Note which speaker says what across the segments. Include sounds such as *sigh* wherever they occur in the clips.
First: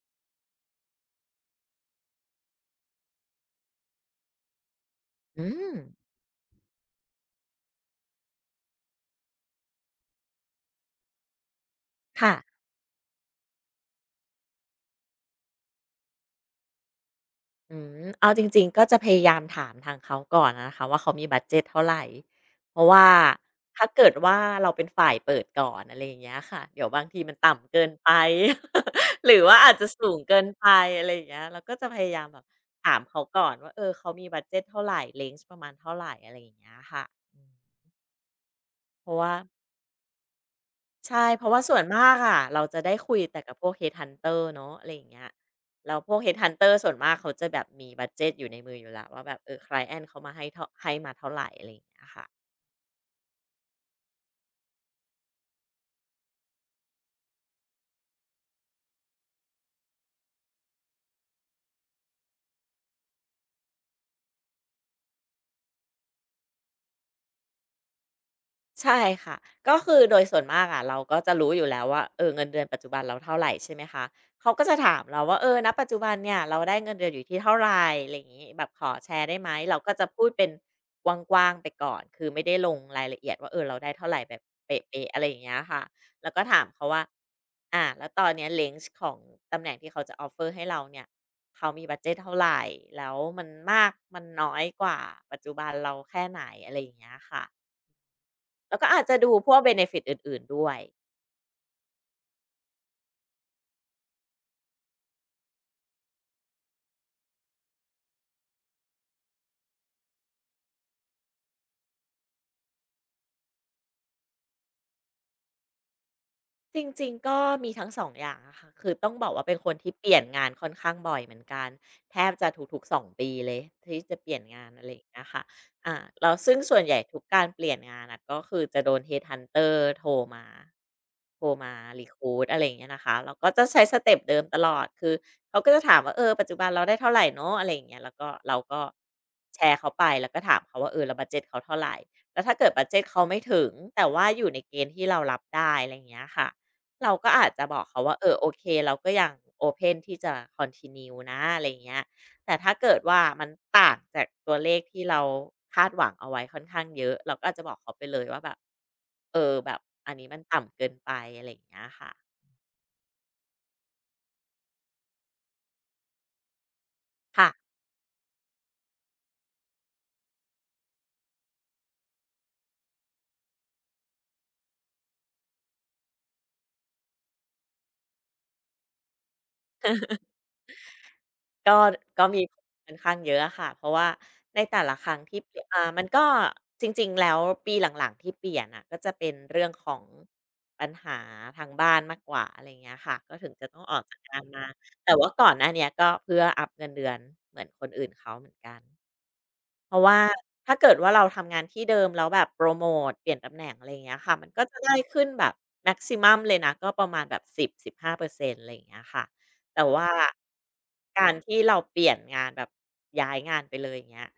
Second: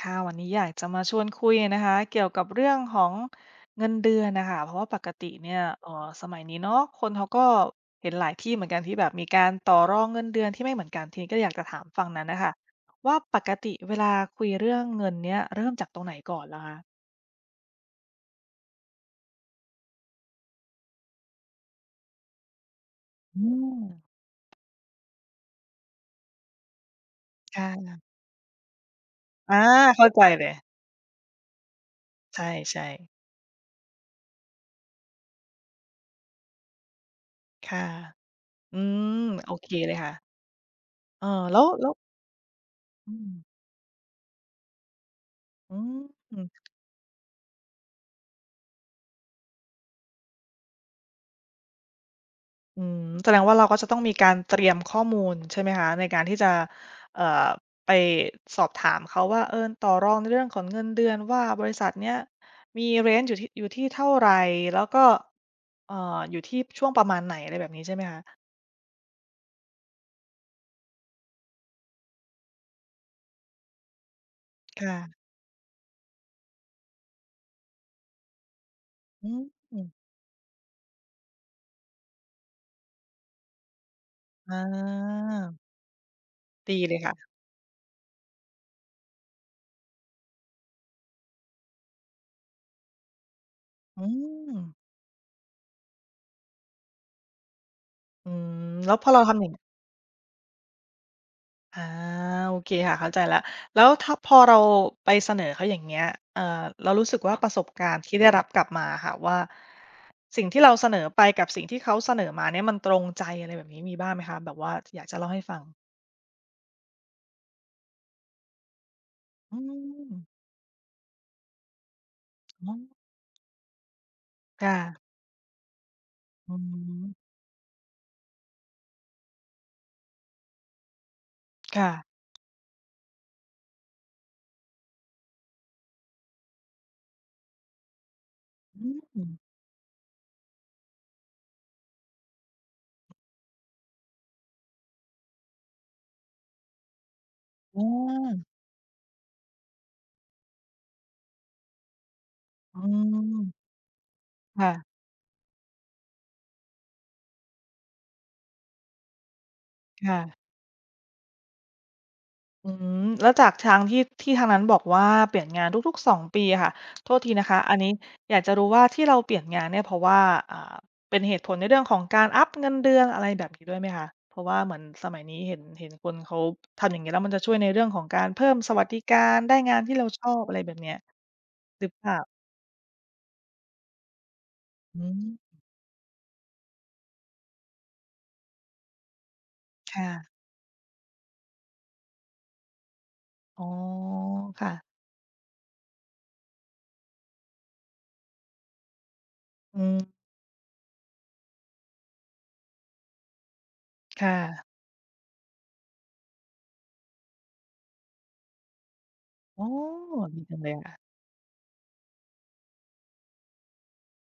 Speaker 1: ค่ะวันนี้อยากจะมาชวนคุยนะคะเกี่ยวกับเรื่องของเงินเดือนนะคะเพราะว่าปกติ
Speaker 2: อื
Speaker 1: เนี่ย
Speaker 2: ม
Speaker 1: สมัยนี้เนาะคนเขาก็เห็นหลายที่เหมือนกันที่แบบมีการต่อรองเงินเดือนที่ไม่เหมือนกันทีนี้ก็อยากจะถามฝั่งนั้น
Speaker 2: ค่ะ
Speaker 1: นะคะว่าปกติเวลาคุยเรื่องเงินเนี่ยเริ่มจากตรงไหนก่อนลหรคะ
Speaker 2: อืมเอาจริงๆก็จะพยายามถามทางเขาก่อนนะคะว่าเขามีบัดเจตเท่าไรเพราะว่า
Speaker 1: อืม
Speaker 2: ถ้าเกิดว่าเราเป็นฝ่ายเปิดก่อนอะไรอย่างเงี้ยค่ะเดี๋ยวบางทีมันต่ำเกิน
Speaker 1: ค่ะ
Speaker 2: ไป *laughs* หรือว่า
Speaker 1: อา
Speaker 2: อาจจะ
Speaker 1: เข้า
Speaker 2: สูง
Speaker 1: ใจ
Speaker 2: เกิ
Speaker 1: เล
Speaker 2: น
Speaker 1: ย
Speaker 2: ไปอะไรอย่างเงี้ยเราก็จะพยายามแบบ
Speaker 1: ใช่ใช่
Speaker 2: ถามเขาก่อนว่าเออเขามีบัดเจตเท่าไรเรนจ์ประมาณเท่าไรอะไรอย่างเงี้ยค่ะอืม
Speaker 1: ค่ะอื
Speaker 2: เพราะ
Speaker 1: ม
Speaker 2: ว่า
Speaker 1: โอเคเลยค่ะ
Speaker 2: ใช่
Speaker 1: เออ
Speaker 2: เพราะ
Speaker 1: แล้
Speaker 2: ว่า
Speaker 1: ว
Speaker 2: ส่วน
Speaker 1: แล้ว
Speaker 2: มากอะเราจะได้คุ
Speaker 1: อื
Speaker 2: ยแต่กับ
Speaker 1: ม
Speaker 2: พวก headhunter เนาะอะไรอย่างเงี้ย
Speaker 1: อ
Speaker 2: แล้วพวก
Speaker 1: ืม
Speaker 2: headhunter ส่วนมากเขาจะแบบมีบัดเจตอยู่ในมืออยู่แล้วว่าแบบเออไคลเอนต์เขามาให้เท่าให้มาเท่าไรอะไรอย่างเงี้ยค่ะ
Speaker 1: อืมแสดงว่าเราก็จะต้องมีการเตรียมข้อมูลใช่ไหมคะในการที่จะเอ่อไปสอบถามเขาว่าต่อรองในเรื่องของเงินเดือนว่าบริษัทเนี้ยมีเรนจ์อยู่ที่อยู่ที่เท่าไรแล้วก็เอ่ออยู่ที่ช่วงประมาณไหนอะไรแบบนี้ใช่ไหมคะ
Speaker 2: ใช่ค่ะก็คือโดยส่วนมากอะเราก็จะรู้อยู่แล้วว่าเออเงินเดือนปัจจุบันเราเท่าไหรใช่ไหมคะเขาก็จะถาม
Speaker 1: ค่ะ
Speaker 2: เราว่าเออณปัจจุบันเนี่ยเราได้เงินเดือนอยู่ที่เท่าไหรอะไรอย่างงี้แบบขอแชร์ได้
Speaker 1: อื
Speaker 2: ไหม
Speaker 1: ม
Speaker 2: เราก็จะพูดเป็นกว้างๆไปก่อนคือไม่ได้ลงรายละเอียดว่าเออเราได้เท่าไหรแบบ
Speaker 1: อา
Speaker 2: เป๊ะๆอะไรอย่างเงี้ยค่ะแล้วก็ถาม
Speaker 1: ดี
Speaker 2: เขา
Speaker 1: เลย
Speaker 2: ว่า
Speaker 1: ค่ะ
Speaker 2: อะแล้วตอนเนี้ยเล n ของตำแหน่งที่เขาจะ offer ให้เราเนี่ยเขามีบัดเจตเท่าไหรแล้วมันมาก
Speaker 1: อื
Speaker 2: มันน้อ
Speaker 1: ม
Speaker 2: ยกว่าปัจจุบันเราแค่ไหนอะไรอย่างเงี้ยค่ะ
Speaker 1: อืม
Speaker 2: แล้วก็
Speaker 1: แล้ว
Speaker 2: อาจ
Speaker 1: พอ
Speaker 2: จะ
Speaker 1: เรา
Speaker 2: ดู
Speaker 1: ทำอ
Speaker 2: พ
Speaker 1: ย่าง
Speaker 2: วกเบเนฟิตอื่นๆด้วย
Speaker 1: อาโอเคค่ะเข้าใจแล้วแล้วถ้าพอเราไปเสนอเขาอย่างเงี้ยเอ่อเรารู้สึกว่าประสบการณ์ที่ได้รับกลับมาอะค่ะว่าสิ่งที่เราเสนอไปกับสิ่งที่เขาเสนอมาเนี่ยมันตรงใจอะไรแบบนี้มีบ้างไหมคะแบบว่าอยากจะเล่าให้ฟัง
Speaker 2: จริงๆก็มีทั้งสองอย่างอะค่ะคือต้องบอกว่าเป็
Speaker 1: อื
Speaker 2: นคนที่เป
Speaker 1: ม
Speaker 2: ลี่ยนงานค่อนข้างบ่อยเหมือนกันแทบจะ
Speaker 1: อ๋อ
Speaker 2: ทุกๆ2ปีเลยที่จะเปลี่ยนงานอะไรอย่า
Speaker 1: ค่ะ
Speaker 2: งเงี้ยค่ะอ่าแล้วซึ่
Speaker 1: อื
Speaker 2: งส่วนใหญ่ทุก
Speaker 1: ม
Speaker 2: การเปลี่ยนงานน่ะก็คือจะโดน headhunter โทรมาโทรมา
Speaker 1: ค่ะ
Speaker 2: recruit อะไรอย่างเงี้ยนะคะเราก็จะใช้สเต็ปเดิมตลอดคือเขาก็จะถามว่าเออปัจจุบันเราได้เท่าไรเนาะอะไรอย่างเงี้ยแล้วก็เรา
Speaker 1: อ
Speaker 2: ก็
Speaker 1: ืม
Speaker 2: แชร์เขาไปแล้วก็ถามเขาว่าเออแล้วบัดเจตเขาเท่าไรแล้วถ้าเกิดบัดเจตเขาไม่ถึงแต่ว่าอยู่ในเกณฑ์ที่เรารับได้อะไรอย่างเงี้ยค่ะ เราก็อาจจะบ
Speaker 1: อ
Speaker 2: อกเขาว่าเออโอ
Speaker 1: า
Speaker 2: เคเราก็ยังโอเพนที่จะ continue นะอะไรอย่างเงี้ยแต่ถ้า
Speaker 1: อื
Speaker 2: เกิดว่ามัน
Speaker 1: ม
Speaker 2: ต่างจากตัวเลข
Speaker 1: ค่ะ
Speaker 2: ที่เราคาดหวังเอาไว้ค่อนข้างเยอะเราก็อาจจะบอกเขาไปเลยว่าแบบเออแบบอันนี้มัน
Speaker 1: ค่ะ
Speaker 2: ต่ำเกินไปอะไรอย่างเงี้ยค่ะ
Speaker 1: อืมแล้วจากทางที่ทางนั้นบอกว่าเปลี่ยนงานทุกๆสองปีอะค่ะโทษทีนะ
Speaker 2: ค่ะ
Speaker 1: คะอันนี้อยากจะรู้ว่าที่เราเปลี่ยนงานเนี่ยเพราะว่าอ่าเป็นเหตุผลในเรื่องของการอัปเงินเดือนอะไรแบบนี้ด้วยไหมคะเพราะว่าเหมือนสมัยนี้เห็นคนเขาทำอย่างงี้แล้วมันจะช่วยในเรื่องของการเพิ่มสวัสดิการได้งานที่เราชอบอะไรแบบเนี้ย
Speaker 2: ก็
Speaker 1: หรือเปล่า
Speaker 2: มีผลค่อนข้างเยอะอะค่ะเพราะว่าในแต่ละ
Speaker 1: อื
Speaker 2: ครั้งที่เป
Speaker 1: ม
Speaker 2: ลี่ยนมันก็จริงๆแล้วปีหลังๆที่เปลี่ยนน่ะก็จะเป็นเรื่องของ
Speaker 1: ค่ะ
Speaker 2: ปัญหาทางบ้านมากกว่าอะไรอย่างเงี้ยค่ะก็ถึงจะ
Speaker 1: อ๋อ
Speaker 2: ต้องออกจากงานมา
Speaker 1: ค่ะ
Speaker 2: แต่ว่าก่อนหน้าเนี้ยก็เพื่ออัปเงินเดือนเหมือนคนอื่นเขาเหมือนกัน
Speaker 1: อื
Speaker 2: เพ
Speaker 1: ม
Speaker 2: ราะว่าถ้าเกิดว่าเราทำงานที่เดิมแล้วแบบโปรโมตเปลี่ยนตำแหน่งอะไรอย่างเงี้ยค่ะมันก็
Speaker 1: ค่ะ
Speaker 2: จะได้ขึ้นแบบแม็กซิมัมเลยนะก็ประมาณแบบ10-15%อร์เซ็นต์อะไรอย่างเงี้ยค่ะ
Speaker 1: อ๋อ
Speaker 2: แต่ว่า
Speaker 1: ดีจังเลยค่ะ
Speaker 2: การที่เราเปลี่ยนงานแบบย้ายงานไปเลยอย่างเงี้ย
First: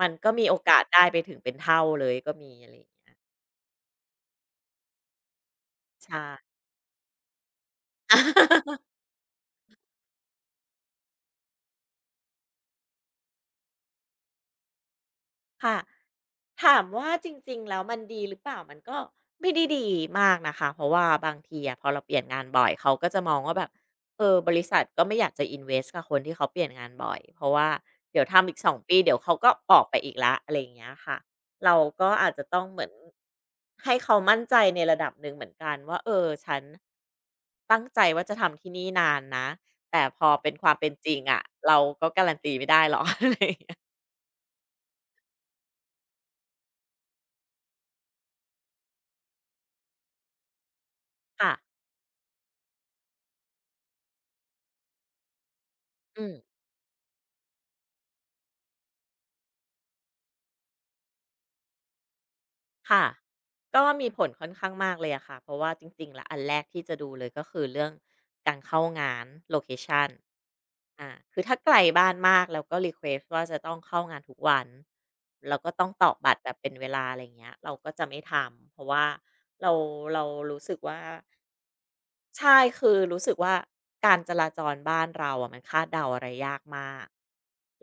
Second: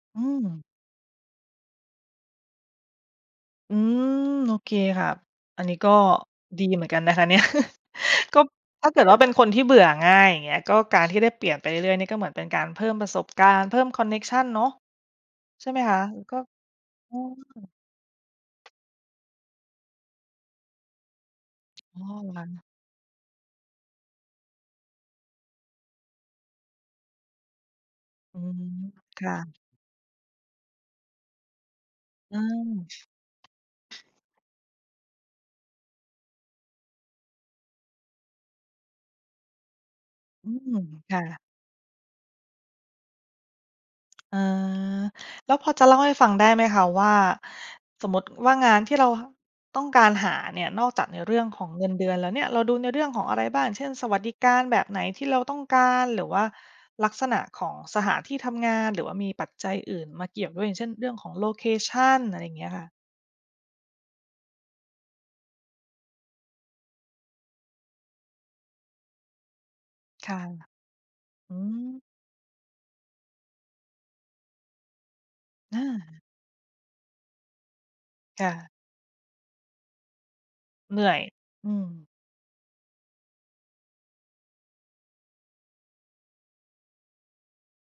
Speaker 2: มัน
Speaker 1: อื
Speaker 2: ก็มี
Speaker 1: ม
Speaker 2: โอกาสได้ไปถึงเป็นเท่าเลยก็มีอะไรอย่างเงี้ย
Speaker 1: อืมโอเคครับอันนี้ก็
Speaker 2: ใช่
Speaker 1: ดีเหมือนกันนะคะเนี่ย *laughs* ก็
Speaker 2: *laughs*
Speaker 1: ถ้าเกิดว่าเป็นคนที่เบื่อง่ายอย่างเงี้ยก็การที่ได้เปลี่ยนไปเรื่อยๆนี่ก็เหมือนเป็นการเพิ่มประสบการณ์เพิ่มคอนเน็กชันเนาะใช่
Speaker 2: ค่ะ
Speaker 1: ไหมคะก็
Speaker 2: ถามว่า
Speaker 1: อ๋
Speaker 2: จริ
Speaker 1: อ
Speaker 2: งๆแล้วมันดีหรือเปล่ามันก็ไม่ได้ดีมากนะคะเพราะว่าบางทีอะพอ
Speaker 1: อ๋
Speaker 2: เรา
Speaker 1: อ
Speaker 2: เปลี่ยน
Speaker 1: เหรอ
Speaker 2: งานบ่
Speaker 1: คะ
Speaker 2: อยเขาก็จะมองว่าแบบเออบริษัทก็ไม่อยากจะ invest กับคนที่เขาเปลี่ยนงานบ่อยเพราะว่าเดี๋ยว
Speaker 1: อื
Speaker 2: ทำอีก
Speaker 1: ม
Speaker 2: 2 ปีเดี๋ยวเขา
Speaker 1: ค่ะ
Speaker 2: ก็ออกไปอีกแล้วอะไรอย่างเงี้ยค่ะเราก็อาจ
Speaker 1: อื
Speaker 2: จะต้องเหมือน
Speaker 1: ม
Speaker 2: ให้เขามั่นใจในระดับหนึ่งเหมือนกันว่าเออฉันตั้งใจว่าจะทำที่นี่นานนะแต่พอ
Speaker 1: อื
Speaker 2: เป็นควา
Speaker 1: ม
Speaker 2: มเป็นจริงอะ
Speaker 1: ค่ะ
Speaker 2: เราก็การันตีไม่ได้หรอก *laughs* อะไรอย่างเงี้ย
Speaker 1: อาแล้วพอจะเล่าให้ฟังได้ไหมคะว่าสมมุติว่างานที่เราต้องการหาเนี่ยนอกจากในเรื่อง
Speaker 2: ค่ะ
Speaker 1: ของเงินเดือนแล้วเนี่ยเราดูในเรื่องของอะไรบ้างเช่นสวัสดิการแบบไหนที่เราต้องการห
Speaker 2: อื
Speaker 1: รือ
Speaker 2: ม
Speaker 1: ว่าลักษณะของสถานที่ทำงานหรือว่ามีปัจจัยอื่นมาเกี่ยวด้วยอย่างเช่นเรื่องของโลเคชันอะไรอย่างเงี้ยค่ะ
Speaker 2: ค่ะก็มีผลค่อนข้างมากเลยอะค่ะเพราะว่าจริงๆแล้วอันแรกที่จะดูเลยก็คือเรื่องการเข้างานโลเคชัน
Speaker 1: ค่ะ
Speaker 2: คือถ้า
Speaker 1: อื
Speaker 2: ไกล
Speaker 1: ม
Speaker 2: บ้านมากแล้วก็รีเควสต์ว่าจะต้องเข้างานทุกวันแล้วก็
Speaker 1: อา
Speaker 2: ต้องตอกบัตรแบบเป็นเวลาอะไรเงี้ยเราก็จะไม่ท
Speaker 1: ค่ะ
Speaker 2: ำเพราะว่าเราเรารู้สึก
Speaker 1: เห
Speaker 2: ว่า
Speaker 1: นื่อยอืม
Speaker 2: ใช่คือรู้สึกว่าการจราจรบ้านเราอะมันคาดเดาอะไรยากมาก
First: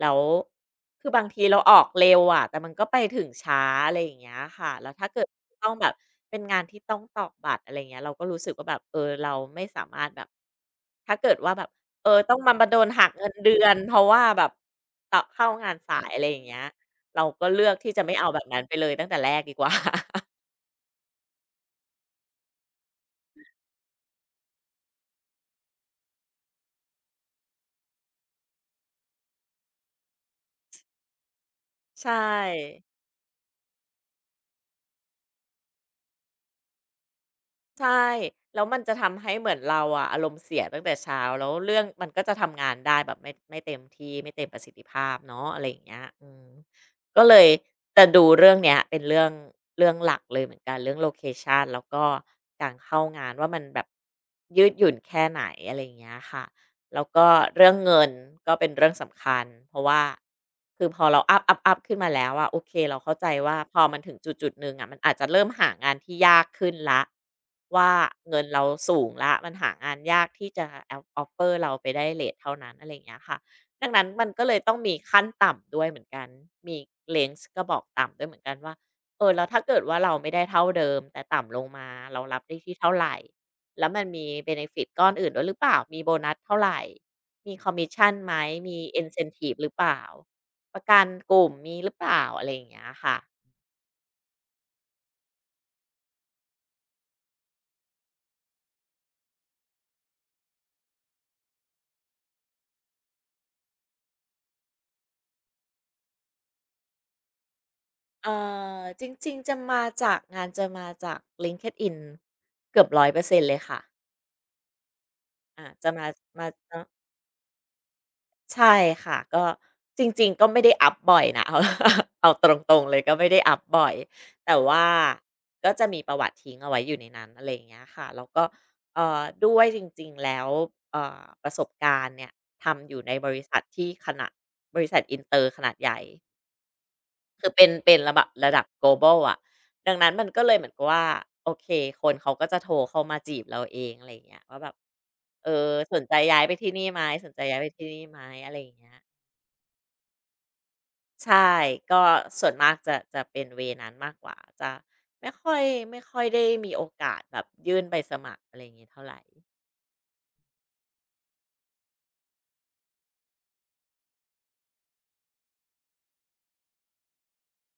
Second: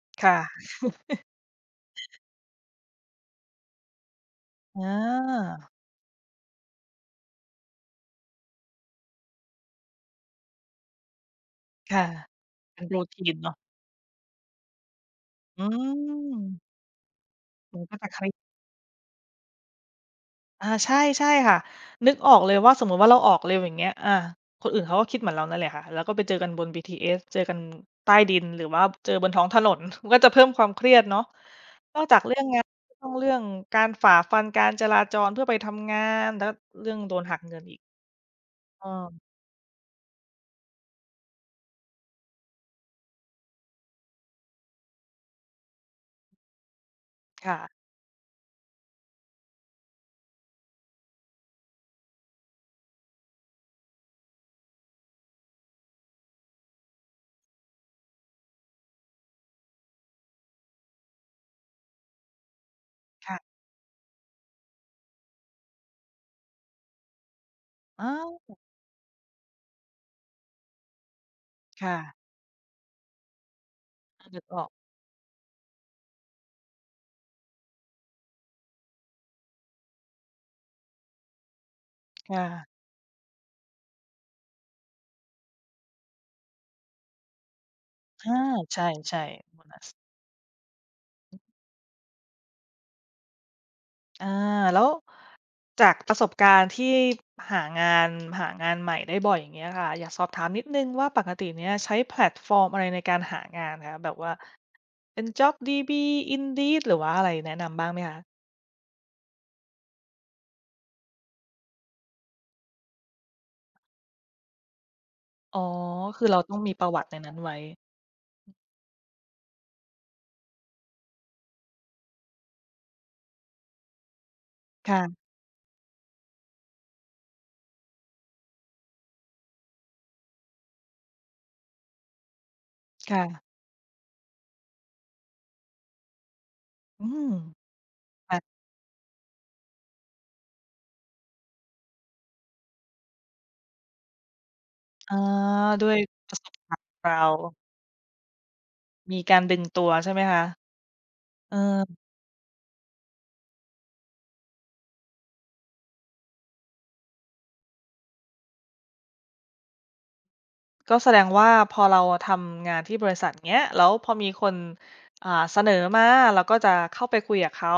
Speaker 2: แล้ว
Speaker 1: ค่ะ
Speaker 2: คือบางทีเราออกเร็วอะแต่มันก็ไปถึงช้าอะไรอย่างเงี้ยค่ะ
Speaker 1: อ
Speaker 2: แล้วถ้าเกิด
Speaker 1: า
Speaker 2: ต้องแบบเป็นงานที่ต้องตอกบัตรอะไรเงี้ยเราก็รู้สึกว่าแบบเออเราไม่สามารถแบบถ้าเกิดว่าแบบ
Speaker 1: ค่ะ
Speaker 2: เออต้องมาโด
Speaker 1: เป็น
Speaker 2: นหักเงิน
Speaker 1: routine
Speaker 2: เดื
Speaker 1: เนาะ
Speaker 2: อนเพราะว่าแบบตอเข้า
Speaker 1: อื
Speaker 2: งานสายอะไรอย่างเงี้ย
Speaker 1: ม
Speaker 2: เราก็เลือก
Speaker 1: มัน
Speaker 2: ที่
Speaker 1: ก็
Speaker 2: จะ
Speaker 1: จะ
Speaker 2: ไม่
Speaker 1: เค
Speaker 2: เอา
Speaker 1: รีย
Speaker 2: แบ
Speaker 1: ด
Speaker 2: บนั้นไปเลยตั้งแต่แรกดีกว่า *laughs*
Speaker 1: อาใช่ใช่ค่ะนึกออกเลยว่าสมมุติว่าเราออกเร็วอย่างเงี้ยอาคนอื่นเขาก็คิดเหมือนเรานั่นแหละค่ะแล้วก็ไปเจอกันบนบีทีเอสเจอกันใต้ดินหรือว่าเจอบนท้องถนน *laughs* มันก็จะเพิ่มความเครียดเนาะนอก
Speaker 2: ใช่
Speaker 1: จากเรื่องงานก็ต้องเรื่องการฝ่าฟันการจราจรเพื่อไปทำงานแล้วเรื่องโดนหักเงินอีก
Speaker 2: ใช่แล้วมัน
Speaker 1: เอ
Speaker 2: จะ
Speaker 1: อ
Speaker 2: ทำให้เหมือนเราอะอารมณ์เสียตั้งแต่เช้าแล้วเรื่องมันก็จะทำงานได้แบบไม่เต็มที่ไม่เต็มประสิทธิภาพเนาะอะไรอย่างเงี้ยอืมก็เลย
Speaker 1: ค่ะ
Speaker 2: จะดูเรื่องเนี้ยเป็นเรื่องเรื่องหลักเลยเหมือนกันเรื่องโลเคชันแล้วก็การเข้างานว่ามันแบบยืดหยุ่นแค่ไหนอะไรอย่างเงี้ยค่ะ แล้วก็เรื่องเงินก็เป็นเรื่องสำคัญเพราะว่าคือพอเราอัพขึ้นมาแล้วอะโอเคเราเข้าใจ
Speaker 1: ค่ะ
Speaker 2: ว่าพอมันถึงจุดๆหนึ่งอะมันอาจจะเริ่มหางานที่ยากขึ้นละว่า
Speaker 1: อ
Speaker 2: เงิน
Speaker 1: า
Speaker 2: เราสูงละมันหางานยากที่จะออฟเฟอร์เราไปได้เล
Speaker 1: ค่ะ
Speaker 2: ทเท่านั้นอะไรอย่างเงี้ยค่ะดังนั้นมั
Speaker 1: อา
Speaker 2: น
Speaker 1: นึ
Speaker 2: ก็
Speaker 1: ก
Speaker 2: เล
Speaker 1: อ
Speaker 2: ย
Speaker 1: อก
Speaker 2: ต้องมีขั้นต่ำด้วยเหมือนกันมี range ก็บอกต่ำด้วยเหมือนกันว่าเออแล้วถ้าเกิดว่าเราไม่ได้เท่าเดิมแต่ต่ำลงมาเรารับ
Speaker 1: ค่ะ
Speaker 2: ได้ที่เท่าไหร แล้วมันมี benefit ก้อนอื่นด้วยหรือเปล่า มีโบนัสเท่าไรมีคอมมิชชันไห
Speaker 1: อา
Speaker 2: ม มี
Speaker 1: ใช่
Speaker 2: incentive หรือเปล่า ประกันกลุ่มมีหรือเปล่าอะไรอย่างเงี้ยค่ะ
Speaker 1: ๆอาแล้ว จากประสบการณ์ที่หางานหางานใหม่ได้บ่อยอย่างเงี้ยค่ะอยากสอบถามนิดหนึ่งว่าปกติเนี้ยใช้แพลตฟอร์มอะไรในการหางานคะแบบว่าเป็น JobDB Indeed หรือว่าอะไรแนะนำบ้างไหมคะ
Speaker 2: เอ่จริงๆ จะมาจากงานจะมาจาก LinkedIn เกือบ100%เลยค่ะ
Speaker 1: อ๋อ
Speaker 2: อาจะมา
Speaker 1: คือเรา
Speaker 2: มา
Speaker 1: ต้องมี
Speaker 2: จะ
Speaker 1: ประวัติในนั้นไว้
Speaker 2: ใช่ค่ะก็จริงๆก็ไม่ได้อัปบ่อยนะ *laughs* เอา *laughs* เอาตรงๆเลยก็ไม่ได้อัปบ่อยแต่ว่า
Speaker 1: ค่ะ
Speaker 2: ก็จะมีประวัติทิ้งเอาไว้อยู่ในนั้นอะไรอย่างเงี้ยค่ะแล้วก็ด้วยจริงๆแล้วประสบการณ์เนี่ยทำอยู่ในบริ
Speaker 1: ค่ะ
Speaker 2: ษัทที่ขนาดบริษัทอินเตอร์ขนาดใหญ่
Speaker 1: อืม
Speaker 2: คือเป็นระบับระ
Speaker 1: ค่ะ
Speaker 2: ดับ global อะดังนั้นมันก็เลยเหมือนกับว่าโอเคคนเขาก็จะโทรเข้ามาจีบเราเองอะไรอย่างเงี้ยว่าแบบ
Speaker 1: อา
Speaker 2: เออ
Speaker 1: ด้ว
Speaker 2: ส
Speaker 1: ย
Speaker 2: นใจ
Speaker 1: ประ
Speaker 2: ย้าย
Speaker 1: ส
Speaker 2: ไป
Speaker 1: บ
Speaker 2: ที่
Speaker 1: การ
Speaker 2: นี่
Speaker 1: ณ์
Speaker 2: ไหม
Speaker 1: เร
Speaker 2: สนใจย้ายไป
Speaker 1: า
Speaker 2: ที่นี่ไหมอะไรอย่างเงี้ย
Speaker 1: มีการดึงตัวใช่ไหมคะ
Speaker 2: ใช่
Speaker 1: เ
Speaker 2: ก็
Speaker 1: ออ
Speaker 2: ส่วนมากจะเป็นเวย์นั้นมากกว่าจะไม่ค่อยไม่ค่อยได้มีโอกาสแบบยื่นใบสมัครอะไรอย่างงี้เท่าไร
Speaker 1: ก็แสดงว่าพอเราทำงานที่บริษัทเงี้ยแล้วพอมีคนอ่าเสนอมาเราก็จะเข้าไปคุยกับเขา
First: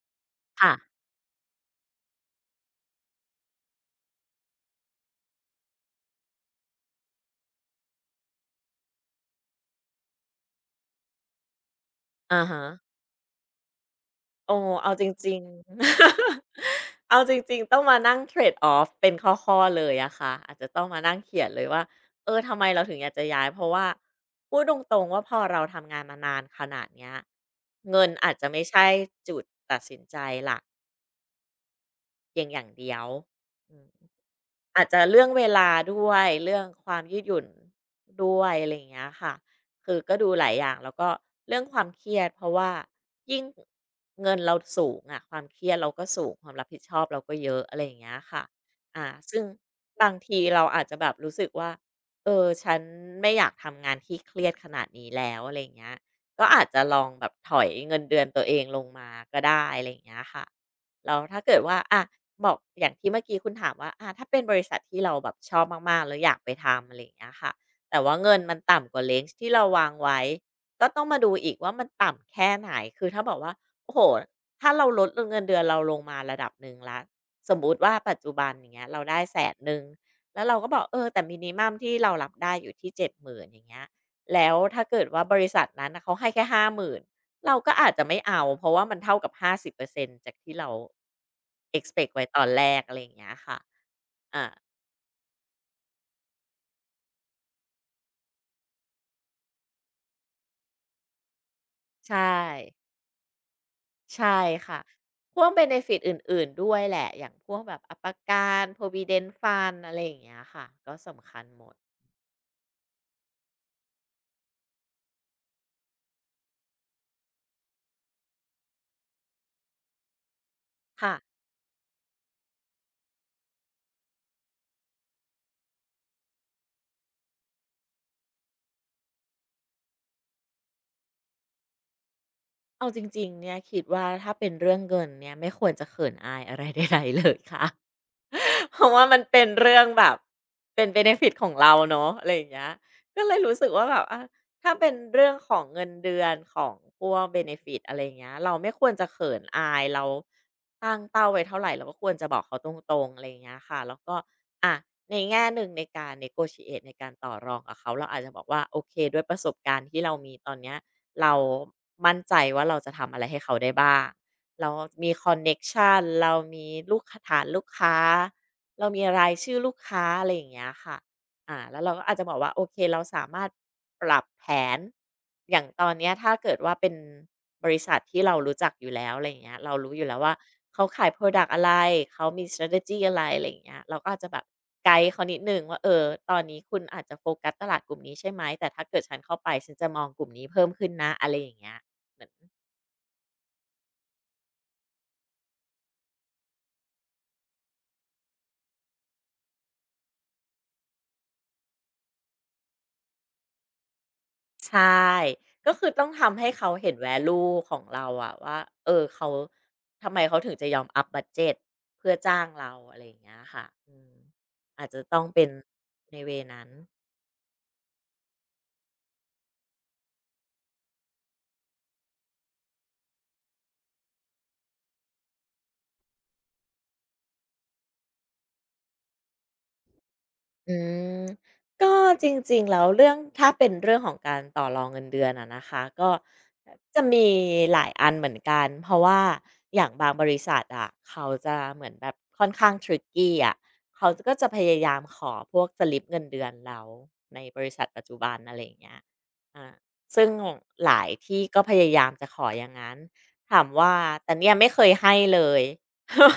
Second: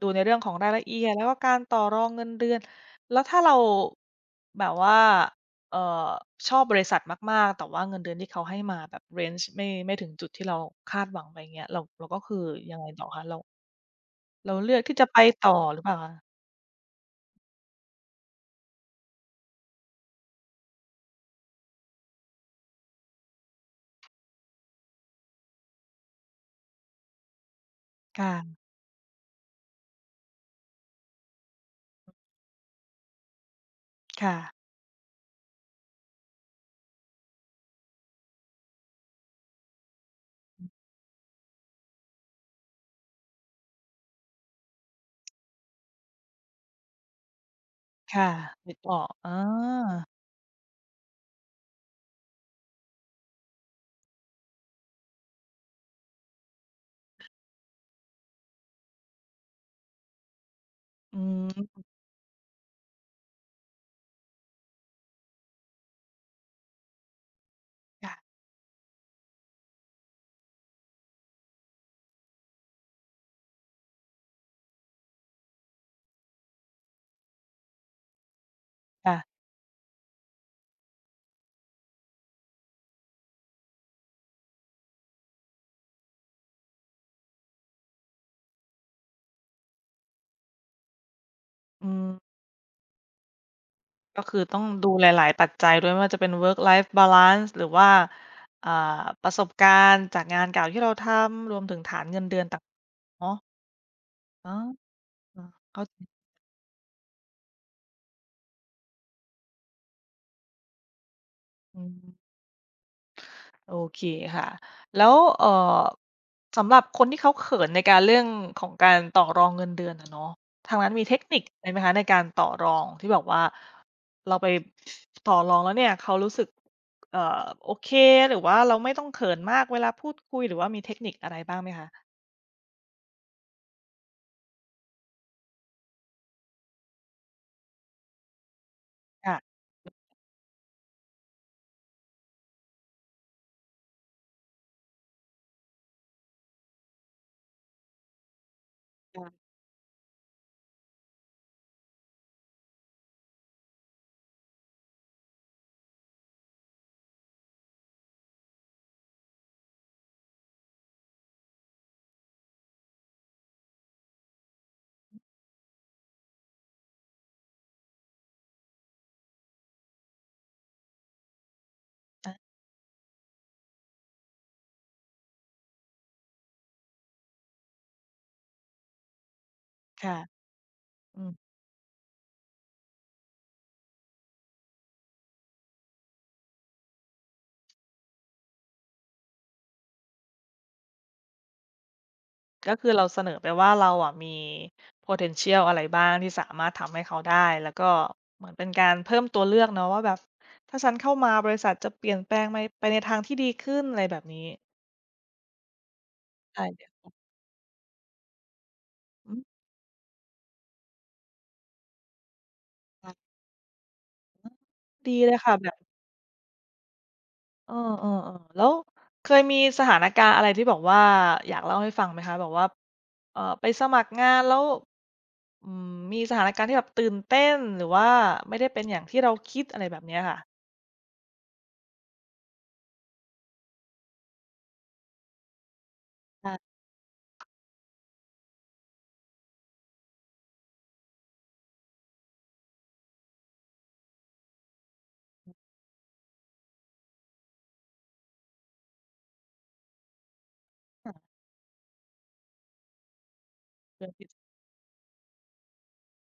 Speaker 1: ดูในเรื่องของรายละ
Speaker 2: ค่ะ
Speaker 1: เอียดแล้วก็การต่อรองเงินเดือนแล้วถ้าเราแบบว่าเอ่อชอบบริษัทมากๆแต่ว่าเงินเดือนที่เขาให้มาแบบเรนจ์ไม่ถึงจุดที่เราคาดหวังไปเงี้ยเราก็คือ
Speaker 2: อะฮะ
Speaker 1: ยังไงต่อคะเรา
Speaker 2: โอ้
Speaker 1: เลือก
Speaker 2: เอา
Speaker 1: ที่
Speaker 2: จ
Speaker 1: จะไป
Speaker 2: ริง
Speaker 1: ต่อห
Speaker 2: ๆ
Speaker 1: รือเปล่าคะ
Speaker 2: *laughs* เอาจริงๆต้องมานั่ง trade off เป็นข้อๆเลยอะค่ะอาจจะต้องมานั่งเขียนเลยว่าเออทำไมเราถึงอยากจะย้ายเพราะว่าพูดตรงๆว่าพอเราทำงานมานานขนาดเนี้ยเงินอาจจะ
Speaker 1: ค่ะ
Speaker 2: ไม่ใช่จุดตัดสินใจหลัก เพียงอย่างเดียวอืม
Speaker 1: ค่ะ
Speaker 2: อาจจะเรื่องเวลาด้วยเรื่องความยืดหยุ่นด้วยอะไรอย่างเงี้ยค่ะคือก็ดูหลายอย่างแล้วก็เรื่องความเครียดเพราะว่ายิ่งเงินเราสูงอะความเครียดเราก็สูงความรับผิดชอบเราก็เยอะอะไรอย่างเงี้ย
Speaker 1: ค่ะ
Speaker 2: ค่ะ
Speaker 1: นึกออ
Speaker 2: อ่า
Speaker 1: กอ
Speaker 2: ซึ่ง
Speaker 1: า
Speaker 2: บางทีเราอาจจะแบบรู้สึกว่าเออฉันไม่อยากทำงานที่เครียดขนาดนี้แล้วอะไรอย่างเงี้ยก็อาจจะลองแบบถอยเงินเดือนตัวเองลงมาก็ได้อะไรอย่างเงี้ยค่ะแล้ว
Speaker 1: อื
Speaker 2: ถ้าเกิดว่า
Speaker 1: ม
Speaker 2: อะ บอกอย่างที่เมื่อกี้คุณถามว่าอาถ้าเป็นบริษัทที่เราแบบชอบมากๆแล้วอยากไปทำอะไรอย่างเงี้ยค่ะแต่
Speaker 1: ค่ะ
Speaker 2: ว่าเงินมันต่ำกว่าเ a n g e ที่เราวางไว้ ก็ต้องมาดูอีกว่ามันต่ำแค่ไหน คือถ้าบอกว่า โอ้โห ถ้าเราลดเงินเดือนเราลงมาระดับหนึ่งแล้วสมมุติว่าปัจจุบันอย่างเงี้ยเรา
Speaker 1: ค่ะ
Speaker 2: ได้100,000แล้วเราก็บอกเออแต่มินิมัมที่เรารับได้อยู่ที่7 0ื่นอย่างเงี้ยแล้วถ้าเกิดว่าบริษัทนั้นน่ะเขาให้แค่หาหมื่น เราก็อาจจะไม่เอาเพราะว่ามันเท่ากับ 50%จากที่เรา
Speaker 1: อืม
Speaker 2: expect ไว้ตอนแรกอะไรอย่างเงี้ยค่ะ
Speaker 1: ก็คือ
Speaker 2: อ่า
Speaker 1: ต้องดูหลายๆปัจจัยด้วยไม่ว่าจะเป็น work life balance หรือว่าอ่าประสบการณ์จากงานเก่าที่เราทำรวมถึงฐาน
Speaker 2: ใช่
Speaker 1: เงินเดือนต่างเนาะ
Speaker 2: ใช่
Speaker 1: อา
Speaker 2: ค่ะพวก
Speaker 1: เข้า
Speaker 2: benefit อื่นๆด้วยแหละ อย่างพวกแบบอ่าประกัน provident fund อะไรอย่างเงี้ยค่ะ ก็สำคัญหมด
Speaker 1: อืม โอเคค่ะแล้วสำหรับคนที่เขาเขินในการเรื่องของการต่อรองเงินเดือนอะเนาะทางนั้นมี
Speaker 2: ค่ะ
Speaker 1: เทคนิคอะไรไหมคะในการต่อรองที่แบบว่าเราไปต่อรองแล้วเนี่ยเขารู้สึกเอ่อโอเคหรือว่าเราไม่ต้องเขินมากเวลาพูดคุยหรือว่ามีเทคนิคอะไรบ้างไหมคะ
Speaker 2: เอาจริงๆเนี่ยคิดว่าถ้าเป็นเรื่องเงินเนี่ยไม่ควรจะเขินอายอะไร *laughs* ใดๆเลยค่ะ *laughs* เพราะว่ามัน
Speaker 1: ค่ะ
Speaker 2: เป็นเรื่องแบบเป็นเบเนฟิตของเราเนาะอะไรอย่างเงี้ยก็เลยรู้สึกว่าแบบอะถ้าเป็นเรื่องของเงินเดือนของพวกเบเนฟิตอะไรอย่างเงี้ยเราไม่ควรจะเขินอายเราตั้งเป้าไว้เท่าไหร่เราก็ควรจะบอกเขาตรงๆอะไรอย่างเงี้ยค่ะแล้วก็อะในแง่หนึ่งในการ negotiate ในการต่อรองกับเขาเราอาจจะบอกว่าโอเคด้วยประสบการณ์ที่เรามีตอนเนี้ย เรามั่นใจว่าเราจะทำอะไรให้เขาได้บ้าง เรามีคอนเน็กชันเรามีลูกค้าฐานลูกค้า เรามีรายชื่อลูกค้าอะไรอย่างเงี้ยค่ะ อ่าแล้วเราก็อาจจะบ
Speaker 1: อะ
Speaker 2: อกว่าโอเคเราสามารถปรับแผนอย่างตอนเนี้ยถ้าเกิดว่าเป็นบริษัทที่เรารู้จักอยู่แล้วอะไรอย่างเงี้ยเรารู้อยู่แล้วว่า
Speaker 1: ค่ะ
Speaker 2: เขาขายพรักต์อะไรเขามี strategy อะไรอะไรอย่างเงี้ยเราก็อาจจะแบบไกด์เขานิดหนึ่งว่าเออตอนนี้คุณอาจจะโฟกัสตลาดกลุ่มนี้ใช่ไหมแต่ถ้าเกิดฉันเข้าไปฉันจะมองกลุ่มนี้เพิ่มขึ้นนะอะไรอย่างเงี้ย
Speaker 1: ก็คือเราเสนอไปว่าเราอะมี potential อะไรบ้างที่สามารถทำให้เขาได้แล้วก็เหมือนเป็นการเพิ่มตัวเลือกเนาะว่าแบบถ้าฉันเข้ามาบริษัทจะเปลี่ยนแปลงไปในทางที่ดีขึ้นอะไรแบบนี้
Speaker 2: ใช่ ก็คือต้องทำให้
Speaker 1: ใช่
Speaker 2: เขา
Speaker 1: เล
Speaker 2: เห็น
Speaker 1: ย
Speaker 2: value ของเราอะว่าเออเขา
Speaker 1: อืม
Speaker 2: ทำไมเขาถึงจะยอมอัพบัดเจตเพื่อจ้างเราอะไรอย่าง
Speaker 1: อ่ะ
Speaker 2: เงี้ยค่ะอืมอาจจะ
Speaker 1: ดี
Speaker 2: ต้อง
Speaker 1: เลย
Speaker 2: เป็น
Speaker 1: ค่ะแบบ
Speaker 2: ในเวย์นั้น
Speaker 1: เออแล้วเคยมีสถานการณ์อะไรที่บอกว่าอยากเล่าให้ฟังไหมคะแบบว่าเออไปสมัครงานแล้วอืมมีสถานการณ์ที่แบบตื่นเต้นหรือว่าไม่ได้เป็นอย่างที่เราคิดอะไรแบบเนี้ยค่ะ
Speaker 2: อืมก็จริงๆแล้วเรื่องถ้าเป็นเรื่องของการต่อรองเงินเดือนอะนะคะก็
Speaker 1: ค่
Speaker 2: จะมีหลายอันเหมือนกันเพราะว่าอย่างบางบริษัทอะเขาจะเหมือนแบบค่อนข้าง tricky อะเขาก็จะพยายามขอพวกสลิปเงินเดือนเราในบริษัทปัจจุบันอะไรอย่างเงี้ยอาซึ่งหลาย
Speaker 1: า
Speaker 2: ที่ก็พยายามจะขออย่างงั้นถามว่าแต่เนี่
Speaker 1: ่
Speaker 2: ยไม่เคยให้เลย *laughs*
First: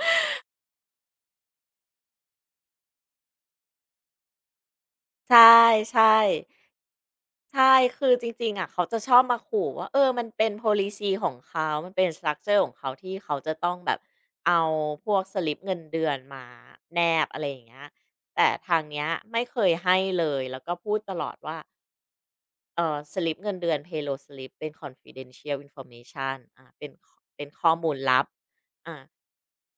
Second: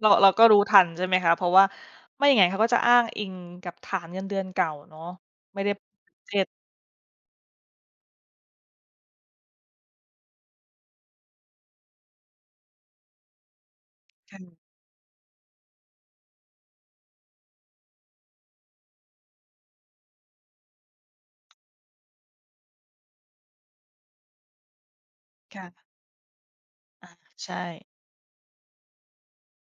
Speaker 1: เราก็รู้ทันใช่ไหมคะเพราะว่าไม่อย่างงั้นเขาก็จะอ้างอิงกับฐานเงินเดือนเก่าเนาะ
Speaker 2: ใช่
Speaker 1: ไม่ได้เจ็ด
Speaker 2: ๆ ใช่ คือจริงๆอะเขาจะชอบมาขู่ว่าเออ มันเป็น Policy ของเขา มันเป็น structure ของเขาที่เขาจะต้องแบบเอา
Speaker 1: ค่ะ
Speaker 2: พวกสลิปเงินเดือนมาแนบอะไรอย่างเงี้ยแต่ทางเนี้ยไม่เคยให้เลย แล้วก็พูดตลอดว่า สลิปเงินเดือน Payroll Slip เป็น confidential
Speaker 1: ค่ะ
Speaker 2: information อ่าเป็น
Speaker 1: อาใช่
Speaker 2: ข้อมูลลับอ่า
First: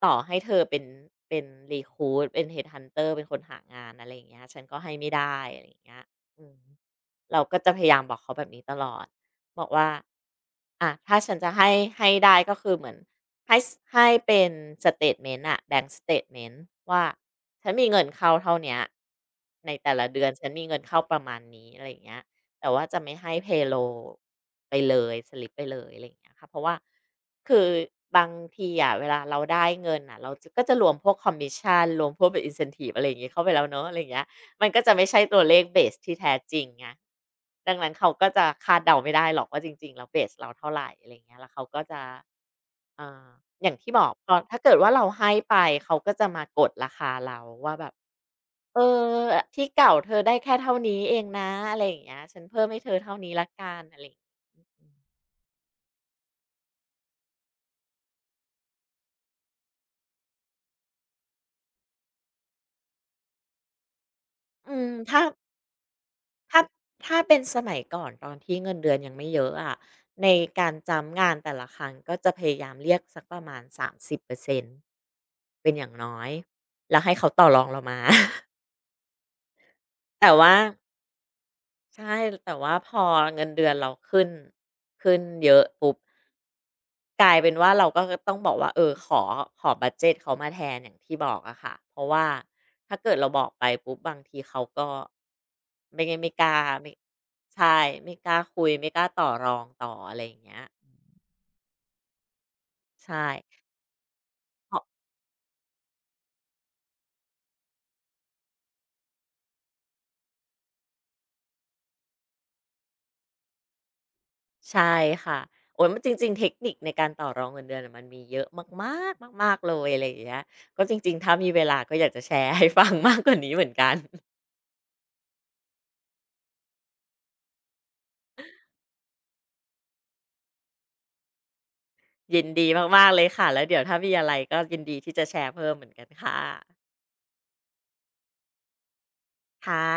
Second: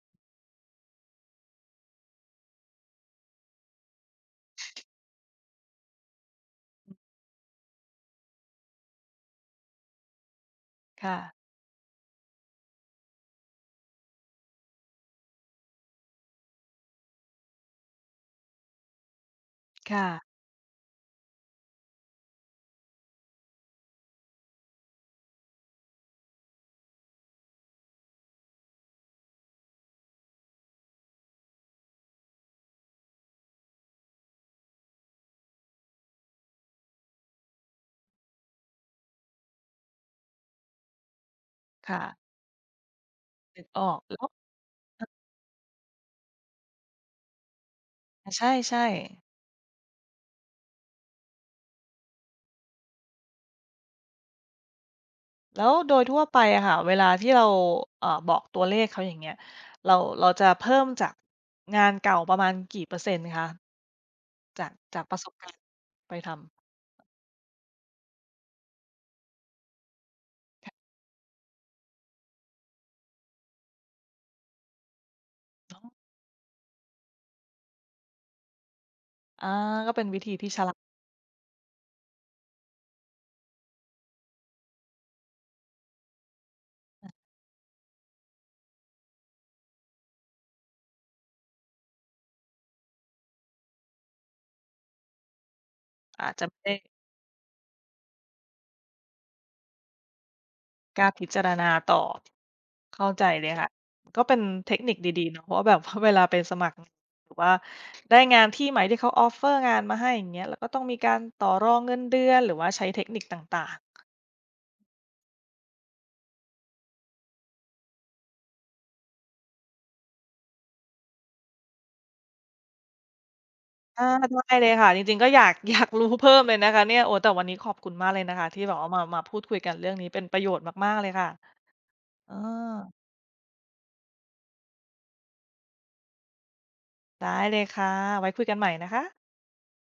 Speaker 2: ต่อให้เธอเป็นเป็น recruit เป็น headhunter เป็นคนหางานอะไรอย่างเงี้ยฉันก็ให้ไม่ได้อะไรอย่างเงี้ยอืมเราก็จะพยายามบอกเขาแบบนี้ตลอดบอกว่าอ่าถ้า
Speaker 1: ค่ะ
Speaker 2: ฉันจะให้ให้ได้ก็คือเหมือนให้เป็น statement อะแ a ง k statement ว่าฉันมีเงินเข้าเท่าเนี้ยในแต่ละเดือน
Speaker 1: ค่ะ
Speaker 2: ฉันมีเงินเข้าประมาณนี้อะไรอย่างเงี้ย แต่ว่าจะไม่ให้ payroll ไปเลยสลิปไปเลยอะไรอย่างเงี้ยค่ะเพราะว่าคือบางทีอะเวลาเราได้เงินอ่ะเราจะก็จะรวมพวกคอมมิชชันรวมพวกแบบ incentive อะไรอย่างงี้เข้าไปแล้วเนาะอะไรอย่างเงี้ยมันก็จะไม่ใช่ตัวเลขเบสที่แท้จริงไงดังนั้นเขาก็จะคาดเดาไม่ได้หรอกว่าจริงๆแล้วเบสเราเท่าไรอะไรอย่างเงี้ยแล้วเขาก็จะ
Speaker 1: ค่ะ
Speaker 2: อ่า
Speaker 1: นึ
Speaker 2: อ
Speaker 1: ก
Speaker 2: ย่าง
Speaker 1: อ
Speaker 2: ที่
Speaker 1: อก
Speaker 2: บอก
Speaker 1: แล้ว
Speaker 2: พอถ้าเกิดว่าเราให้ไปเขาก็จะมากดราคาเราว่าแบบ
Speaker 1: อา
Speaker 2: เอ
Speaker 1: ใช่
Speaker 2: อ
Speaker 1: ๆ
Speaker 2: ที่เก่าเธอได้แค่เท่านี้เองนะอะไรอย่างเงี้ยฉันเพิ่มให้เธอเท่านี้ละกันอะไรอย่างงี้อืม
Speaker 1: แล้วโดยทั่วไปอะค่ะเวลาที่เราบอกตัวเลขเขาอย่างเงี้ยเราเราจะเพิ่มจากงานเก่าประมาณกี่เปอร์เซ็นต์คะจากจากป
Speaker 2: ถ้า
Speaker 1: ระสบการณ์ไปทำ
Speaker 2: ถ้าถ้าเป็นสมัยก่อนตอนที่เงินเดือนยังไม่เยอะอะในการจัมป์งานแต่ละครั้งก็จะพยายามเรียกสักประมาณ30%เปอร์เซ็นต์เป็นอย่างน้อยแล้วให้เขาต่อรองเรามา *laughs*
Speaker 1: อาก็เป็นวิ
Speaker 2: แต่
Speaker 1: ธีที่
Speaker 2: ว่า
Speaker 1: ฉลาด
Speaker 2: ใช่แต่ว่าพอเงินเดือนเราขึ้นขึ้นเยอะปุ๊บ กลายเป็นว่าเราก็ต้องบอกว่าเออขอขอบัดเจตเขามาแทนอย่างที่บอกอะค่ะเพราะว่าถ้าเกิดเราบอกไปปุ๊บบางทีเขาก็ไม่
Speaker 1: อา
Speaker 2: ไม่
Speaker 1: จ
Speaker 2: ก
Speaker 1: จะ
Speaker 2: ล้า
Speaker 1: ไม่ได้
Speaker 2: ไม่ใช่ไม่กล้าคุยไม่กล้าต่อรองต่ออะไรอย่างเงี้ย
Speaker 1: กล้าพิจารณาต่อเข้า
Speaker 2: ใช่
Speaker 1: ใจเลยค่ะก็เป็น
Speaker 2: เพ
Speaker 1: เทค
Speaker 2: ราะ
Speaker 1: นิคดีๆเนาะว่าแบบ *laughs* ว่าเวลาไปสมัครหรือว่าได้งานที่ใหม่ที่เขาออฟเฟอร์งานมาให้อย่างเงี้ยเราก็ต้องมีการต่อรองเงินเดือนหรือว่าใช้เทคนิคต่างๆ
Speaker 2: ใช่ค่ะโอ๊ยมันจริงๆเทคนิคในการต่อรองเงินเดือนน่ะมันมีเยอะมากๆมากๆเลยอะไรอย่างเงี้ยก็จริงๆถ้ามีเวลาก็อยากจะแชร์ให้ฟังมากกว่านี้เหมือนกัน
Speaker 1: อาได้เลยค่ะจริงๆก็อยาก *laughs* อยากรู้เพิ่มเลยนะคะเนี่ยโอ้แต่วันนี้ขอบคุณมากเลยนะคะที่แบบว่ามาพูดคุยกันเรื่องนี้เป็นประโยชน์มากๆเลยค่ะเออ
Speaker 2: *laughs* ยินดีมากๆเลยค่ะแล้วเดี๋ยวถ้ามีอะไรก็ยินดีที่จะแชร์เพิ่มเหมือนกันค่ะ
Speaker 1: ได้เลยค่ะไว้คุยกันใหม่นะคะ
Speaker 2: ค่ะ